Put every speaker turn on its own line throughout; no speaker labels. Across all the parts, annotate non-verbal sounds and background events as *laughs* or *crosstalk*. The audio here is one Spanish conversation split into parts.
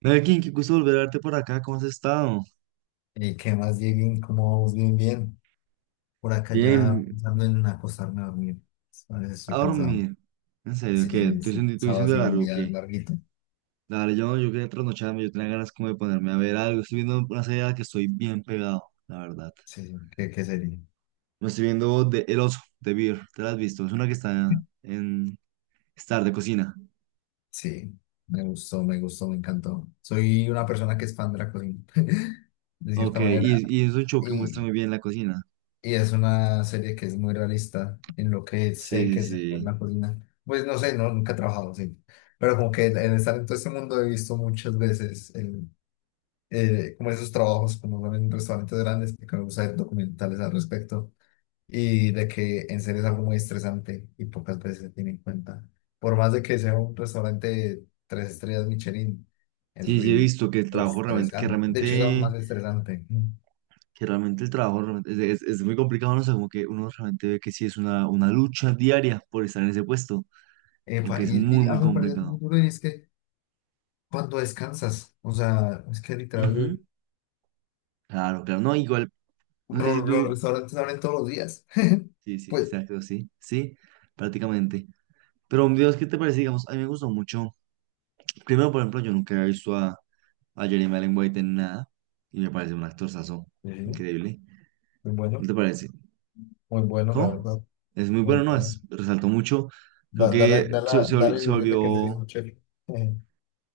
Melkin, qué gusto volver a verte por acá, ¿cómo has estado?
¿Y qué más, Dieguín? ¿Cómo vamos? Bien, bien. Por acá ya
Bien,
pensando en acostarme a dormir. A veces estoy
a
cansado.
dormir. En serio,
Sí,
¿qué?
sí,
¿Tú
estoy
diciendo,
cansado así un
largo,
día
¿qué?
larguito.
Dale, yo quería trasnocharme, yo tenía ganas como de ponerme a ver algo. Estoy viendo una serie a la que estoy bien pegado, la verdad.
Sí, sí. ¿Qué sería?
Me estoy viendo de El Oso, de Beer, ¿te la has visto? Es una que está en Star de cocina.
Sí, me gustó, me gustó, me encantó. Soy una persona que es fan de la cocina, *laughs* de
Ok,
cierta manera.
y es un show que muestra
Y,
muy bien la cocina.
y es una serie que es muy realista en lo que sé
Sí, sí,
que es hacer
sí.
una cocina. Pues no sé, no, nunca he trabajado, sí. Pero como que en estar en todo este mundo he visto muchas veces el como esos trabajos, como son en restaurantes grandes, que me gusta ver documentales al respecto, y de que en serio es algo muy estresante y pocas veces se tiene en cuenta. Por más de que sea un restaurante de tres estrellas Michelin, el
Sí, sí, he
ritmo
visto que el
es
trabajo realmente, que
estresante. De hecho, es aún más
realmente
estresante.
que realmente el trabajo realmente es muy complicado, ¿no? O sea, como que uno realmente ve que sí es una lucha diaria por estar en ese puesto, como que
Epa,
es
y,
muy,
y
muy
algo me parece muy
complicado.
duro y es que cuando descansas, o sea, es que literal,
Ujú. Claro, claro, no, igual, no sé si
los
tú,
restaurantes abren todos los días. *laughs*
sí, sí,
Pues,
exacto, sí, sí, prácticamente. Pero, Dios, ¿qué te parece? Digamos, a mí me gustó mucho. Primero, por ejemplo, yo nunca había visto a Jeremy Allen White en nada y me parece un actorzazo
sí,
increíble.
muy
¿No
bueno,
te parece?
muy bueno, la
¿Cómo?
verdad,
Es muy
muy
bueno, ¿no?
bueno.
Es, resaltó mucho. Creo
Dale,
que se,
dale,
se vol-
dale la
Se
ilusión de que te
volvió.
dijo Chef. *laughs* Eh,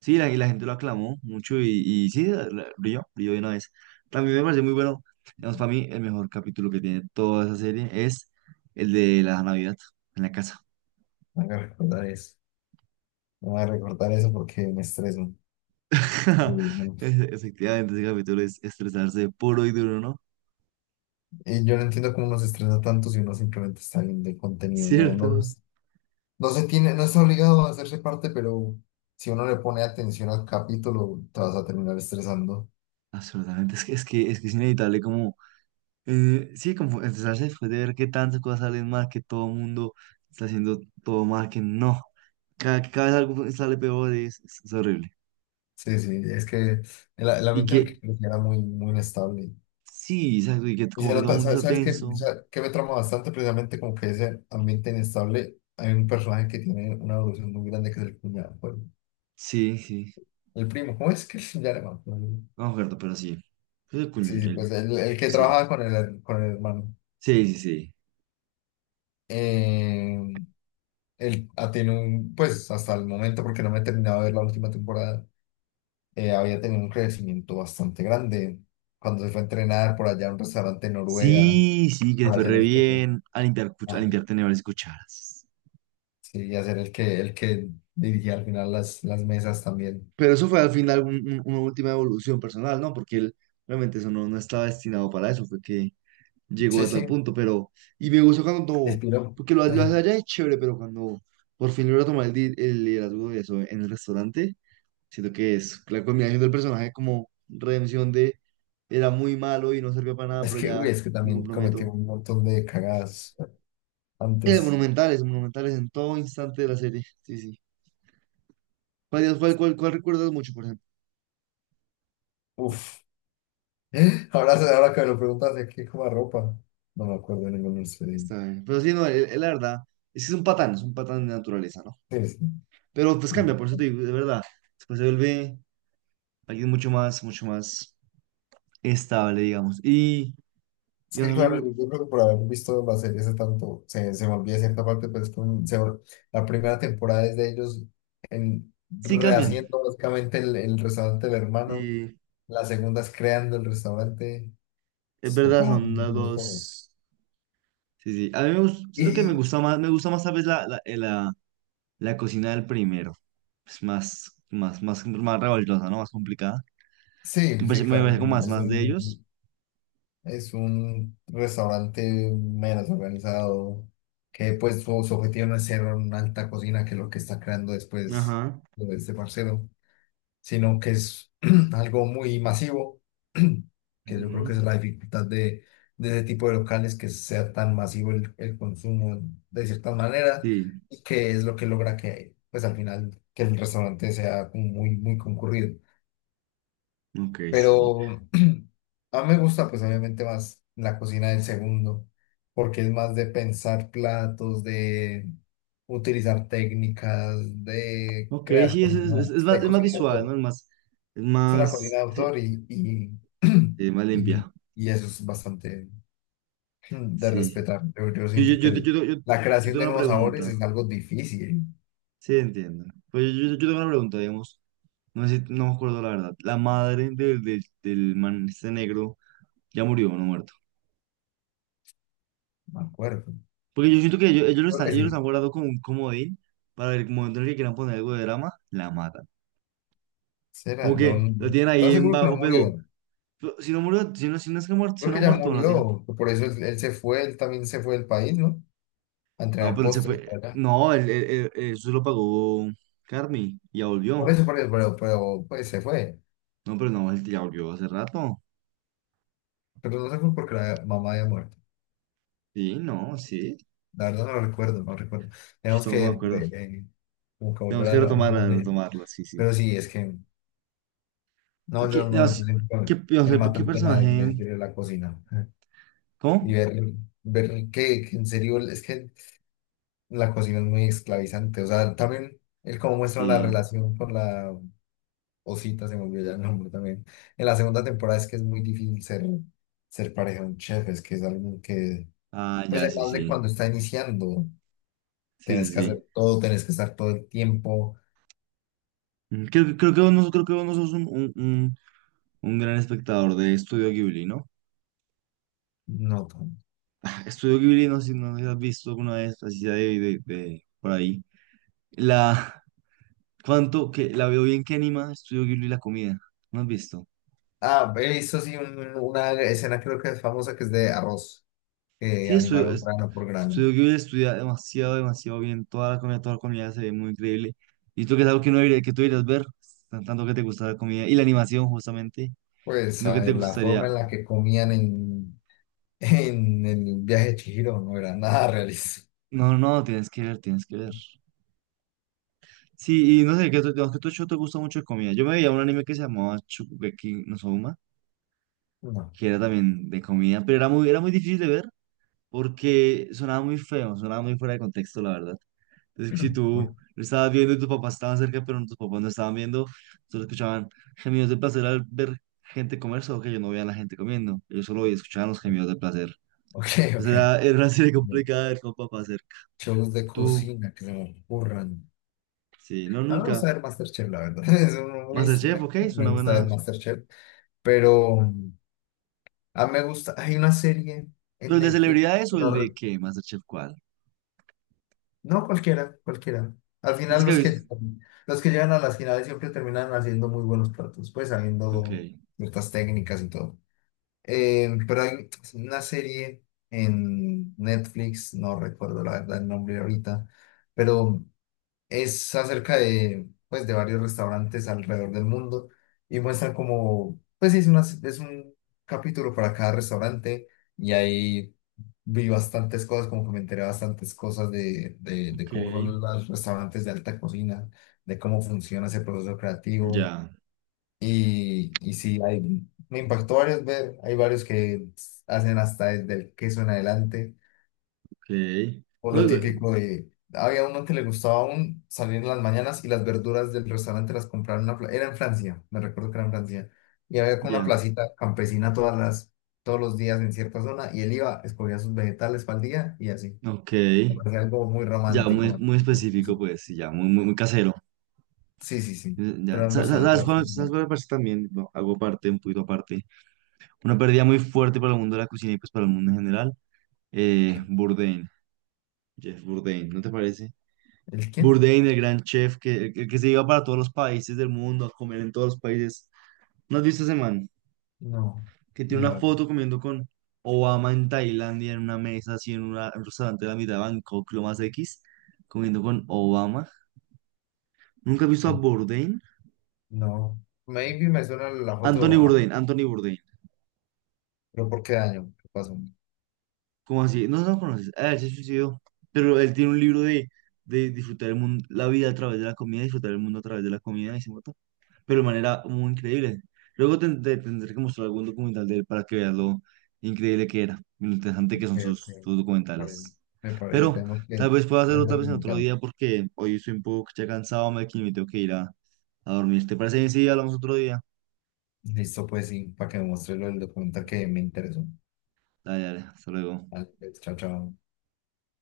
Sí, la, y la gente lo aclamó mucho y sí, brilló, brilló de una vez. También me parece muy bueno, digamos, para mí el mejor capítulo que tiene toda esa serie es el de la Navidad en la casa.
me voy a recordar eso. Me voy a recordar eso porque me estreso. Y,
*laughs*
no-
Efectivamente, ese capítulo es estresarse puro y duro, ¿no?
y yo no entiendo cómo nos estresa tanto si uno simplemente está viendo el contenido. No, no,
Cierto.
no se tiene, no está obligado a hacerse parte, pero si uno le pone atención al capítulo, te vas a terminar estresando.
Absolutamente, es que es inevitable como, sí, como estresarse después de ver que tantas cosas salen mal, que todo el mundo está haciendo todo mal, que no, cada vez algo sale peor, es horrible.
Sí, sí, es que el
Y
ambiente en el
que
que crecí era muy, muy inestable.
sí, exacto, y que
Y
como
se
que todo el
nota,
mundo
¿sabes,
está
sabes qué? O
tenso.
sea, ¿qué me trama bastante? Precisamente como que ese ambiente inestable, hay un personaje que tiene una evolución muy grande que es el cuñado, pues,
Sí, sí.
el primo, ¿cómo es que se llama?
No me acuerdo, pero sí. Creo que
Sí, sí, pues el que
sí.
trabaja con el hermano.
Sí, sí, sí.
Eh, él ha tenido un, pues hasta el momento, porque no me he terminado de ver la última temporada, había tenido un crecimiento bastante grande. Cuando se fue a entrenar por allá a un restaurante en Noruega
Sí, sí, que le
para
fue
hacer
re
el queso.
bien a limpiar, a
Ah,
limpiar tenedores y cucharas.
sí, y hacer el que dirigía al final las mesas también.
Pero eso fue al final una última evolución personal, ¿no? Porque él realmente eso no estaba destinado para eso, fue que llegó
Sí,
a tal
sí,
punto, pero... Y me gustó cuando...
expiró.
Porque lo hace
*laughs*
allá es chévere, pero cuando por fin logra tomar el liderazgo de eso en el restaurante, siento que es la combinación del personaje como redención de era muy malo y no sirvió para nada,
Es
pero
que,
ya
uy, es que
me
también cometí
comprometo.
un montón de cagadas antes.
Monumentales, monumentales en todo instante de la serie. Sí, sí. ¿Cuál recuerdas mucho, por ejemplo?
Uf. *laughs* Ahora, ahora que me lo preguntas de qué como ropa. No me acuerdo de ningún expediente.
Está bien. Pero sí, no, él, la verdad, es que es un patán de naturaleza, ¿no?
Sí, sí.
Pero pues cambia, por eso te digo, de verdad. Después se vuelve alguien mucho más estable, digamos.
Es que,
Digamos, a mí
claro,
me-
yo creo que por haber visto la serie hace tanto, se me olvida cierta parte, pero es que la primera temporada es de ellos en,
sí cambian.
rehaciendo básicamente el restaurante del hermano.
Y
La segunda es creando el restaurante.
es
Es
verdad,
papá,
son las dos. Sí, sí. A mí me gusta,
Y,
siento que
y-
me gusta más tal vez la, la cocina del primero. Es más revoltosa, ¿no? Más complicada.
sí, sí,
Me
claro,
parece como más, más de ellos.
es un restaurante menos organizado, que pues su objetivo no es ser una alta cocina, que es lo que está creando después
Ajá.
de este parcero, sino que es *clears throat* algo muy masivo, *clears throat* que yo creo que
Ujú.
esa es la dificultad de ese tipo de locales, que sea tan masivo el consumo de cierta manera,
Sí,
y que es lo que logra que, pues al final, que el restaurante sea como muy, muy concurrido.
ok, sí, sí.
Pero *clears throat* a mí me gusta pues obviamente más la cocina del segundo, porque es más de pensar platos, de utilizar técnicas, de
Ok,
crear
sí,
cosas nuevas, de
es más
cocina de
visual,
autor.
¿no?
Es una cocina de
Sí,
autor
sí, más
*clears throat* y,
limpia.
y eso es bastante *clears throat* de
Sí.
respetar. Yo
Yo, yo,
siento que
yo, yo, yo, yo-
la
yo
creación
tengo
de
una
nuevos sabores
pregunta.
es algo difícil,
Sí, entiendo. Pues yo tengo una pregunta, digamos. No sé si- no me acuerdo la verdad. La madre del man este negro ya murió, ¿no muerto?
me acuerdo.
Porque yo siento que ellos, lo
Creo
están,
que
ellos los han
sí.
guardado como un comodín para el momento en el que quieran poner algo de drama, la matan.
Será,
Como que lo tienen
estaba
ahí en
seguro que no
bajo,
murió.
pero si no murió, si no, si no es que muerto, si
Creo
no
que
ha
ya
muerto, no lo tienen.
murió, por eso él, él se fue, él también se fue del país, ¿no? A
No,
entrenar
pero él se
postres
fue.
para allá.
No, eso lo pagó Carmi, ya volvió.
Por eso, pero pues se fue.
No, pero no, él ya volvió hace rato.
Pero no se fue porque la mamá había muerto.
Sí, no, sí.
La verdad no lo recuerdo, no lo recuerdo.
Yo
Tenemos
tampoco
que,
me acuerdo.
eh, como que
Tenemos
volver
que
a hablar
retomarla,
de él.
retomarla, sí, sí.
Pero sí, es que, no,
¿Qué,
yo
no,
no,
sí, qué, no
me
sé,
mata
qué
el tema de,
personaje?
de la cocina. Y
¿Cómo?
ver, ver que en serio, es que la cocina es muy esclavizante. O sea, también el cómo muestran la
Sí.
relación con la Osita, se me olvidó ya el nombre también. En la segunda temporada es que es muy difícil ser, ser pareja de un chef, es que es alguien que,
Ah,
pues
ya, sí,
además de
sí.
cuando está iniciando,
Sí,
tenés
sí,
que hacer
sí.
todo, tenés que estar todo el tiempo.
Mm, creo, creo que vos no, creo que vos no sos un gran espectador de Estudio Ghibli, ¿no?
No, tan-
Estudio Ghibli, no sé si has visto alguna vez, así sea de, por ahí. La, ¿cuánto que la veo bien que anima Estudio Ghibli la comida? ¿No has visto?
ah, he visto sí una escena creo que es famosa que es de arroz, que
Sí,
animaron grano por grano.
Estudio Ghibli estudia demasiado, demasiado bien. Toda la comida se ve muy increíble. Y tú que es algo que no debería- que tú deberías ver, tanto que te gusta la comida y la animación justamente,
Pues
lo que
a
te
ver, la forma
gustaría.
en la que comían en, *laughs* en el viaje de Chihiro no era nada realista.
No, no, tienes que ver, tienes que ver. Sí, y no sé, digamos que tú Cho, te gusta mucho de comida. Yo me veía un anime que se llamaba Shokugeki no Soma,
No.
que era también de comida, pero era muy difícil de ver porque sonaba muy feo, sonaba muy fuera de contexto, la verdad. Entonces, si
*clears throat*
tú lo estabas viendo y tus papás estaban cerca, pero tus papás no estaban viendo, solo escuchaban gemidos de placer al ver gente comer, solo que yo no veía a la gente comiendo. Ellos solo escuchaban los gemidos de placer.
Ok,
Entonces,
ok.
era una serie *laughs* complicada de ver con papá cerca.
Shows de
Tú,
cocina que se me ocurran.
sí, no,
A mí me gusta
nunca.
ver MasterChef, la verdad. *laughs* Es uno muy-
MasterChef,
me,
ok, es una
me gusta
buena.
ver MasterChef. Pero a mí me gusta. Hay una serie
¿Pero
en
el de
Netflix.
celebridades o el
No,
de
re-
qué? ¿Masterchef cuál?
no cualquiera, cualquiera. Al
Tienes
final
que haber visto.
los que llegan a las finales siempre terminan haciendo muy buenos platos, pues
Ok,
sabiendo ciertas técnicas y todo. Pero hay una serie en Netflix, no recuerdo la verdad el nombre ahorita, pero es acerca de, pues, de varios restaurantes alrededor del mundo y muestran como, pues sí, es un capítulo para cada restaurante y ahí vi bastantes cosas, como que me enteré bastantes cosas de
ok,
cómo son los restaurantes de alta cocina, de cómo funciona ese proceso creativo
ya,
y sí, hay me impactó varios ver, hay varios que hacen hasta desde el queso en adelante
ok.
o
No,
lo
digo,
típico de... Había uno que le gustaba aún salir en las mañanas y las verduras del restaurante las compraba en una... Era en Francia, me recuerdo que era en Francia. Y había como una
ya,
placita campesina todas las, todos los días en cierta zona y él iba, escogía sus vegetales para el día y así.
ok.
Me parecía algo muy
Ya, muy,
romántico.
muy
¿No? Así.
específico, pues, sí, ya, muy, muy, muy casero.
Sí, sí, sí.
Ya,
Pero era un restaurante bastante...
sabes
bueno.
cuál me parece también? Bueno, hago parte, un poquito aparte. Una pérdida muy fuerte para el mundo de la cocina y pues para el mundo en general.
¿Qué?
Bourdain, Jeff Bourdain, ¿no te parece?
¿El quién?
Bourdain, el gran chef que, el que se iba para todos los países del mundo a comer en todos los países. ¿No has visto ese man?
No,
Que
no,
tiene una
no.
foto comiendo con Obama en Tailandia en una mesa, así en en un restaurante de la mitad de Bangkok, lo más X, comiendo con Obama. ¿Nunca he visto a
eh,
Bourdain?
no. Maybe me suena la foto,
Anthony
ah,
Bourdain, Anthony Bourdain.
pero ¿por qué año? ¿Qué pasó?
¿Cómo así? No, no lo conoces. Ah, él se suicidó. Pero él tiene un libro de disfrutar el mundo, la vida a través de la comida, disfrutar el mundo a través de la comida y se mató, pero de manera muy increíble. Luego te tendré que mostrar algún documental de él para que veas lo increíble que era y lo interesante
Ok,
que son
ok.
sus, sus
Está
documentales.
bien. Me parece,
Pero
tenemos
tal
que
vez pueda
ver
hacerlo
el
tal vez en otro
documental.
día porque hoy estoy un poco ya cansado, me tengo que ir a dormir. ¿Te parece bien si hablamos otro día?
Listo, pues sí, para que me muestre lo del documental que me interesó.
Dale, dale, hasta luego.
Vale, pues, chao, chao.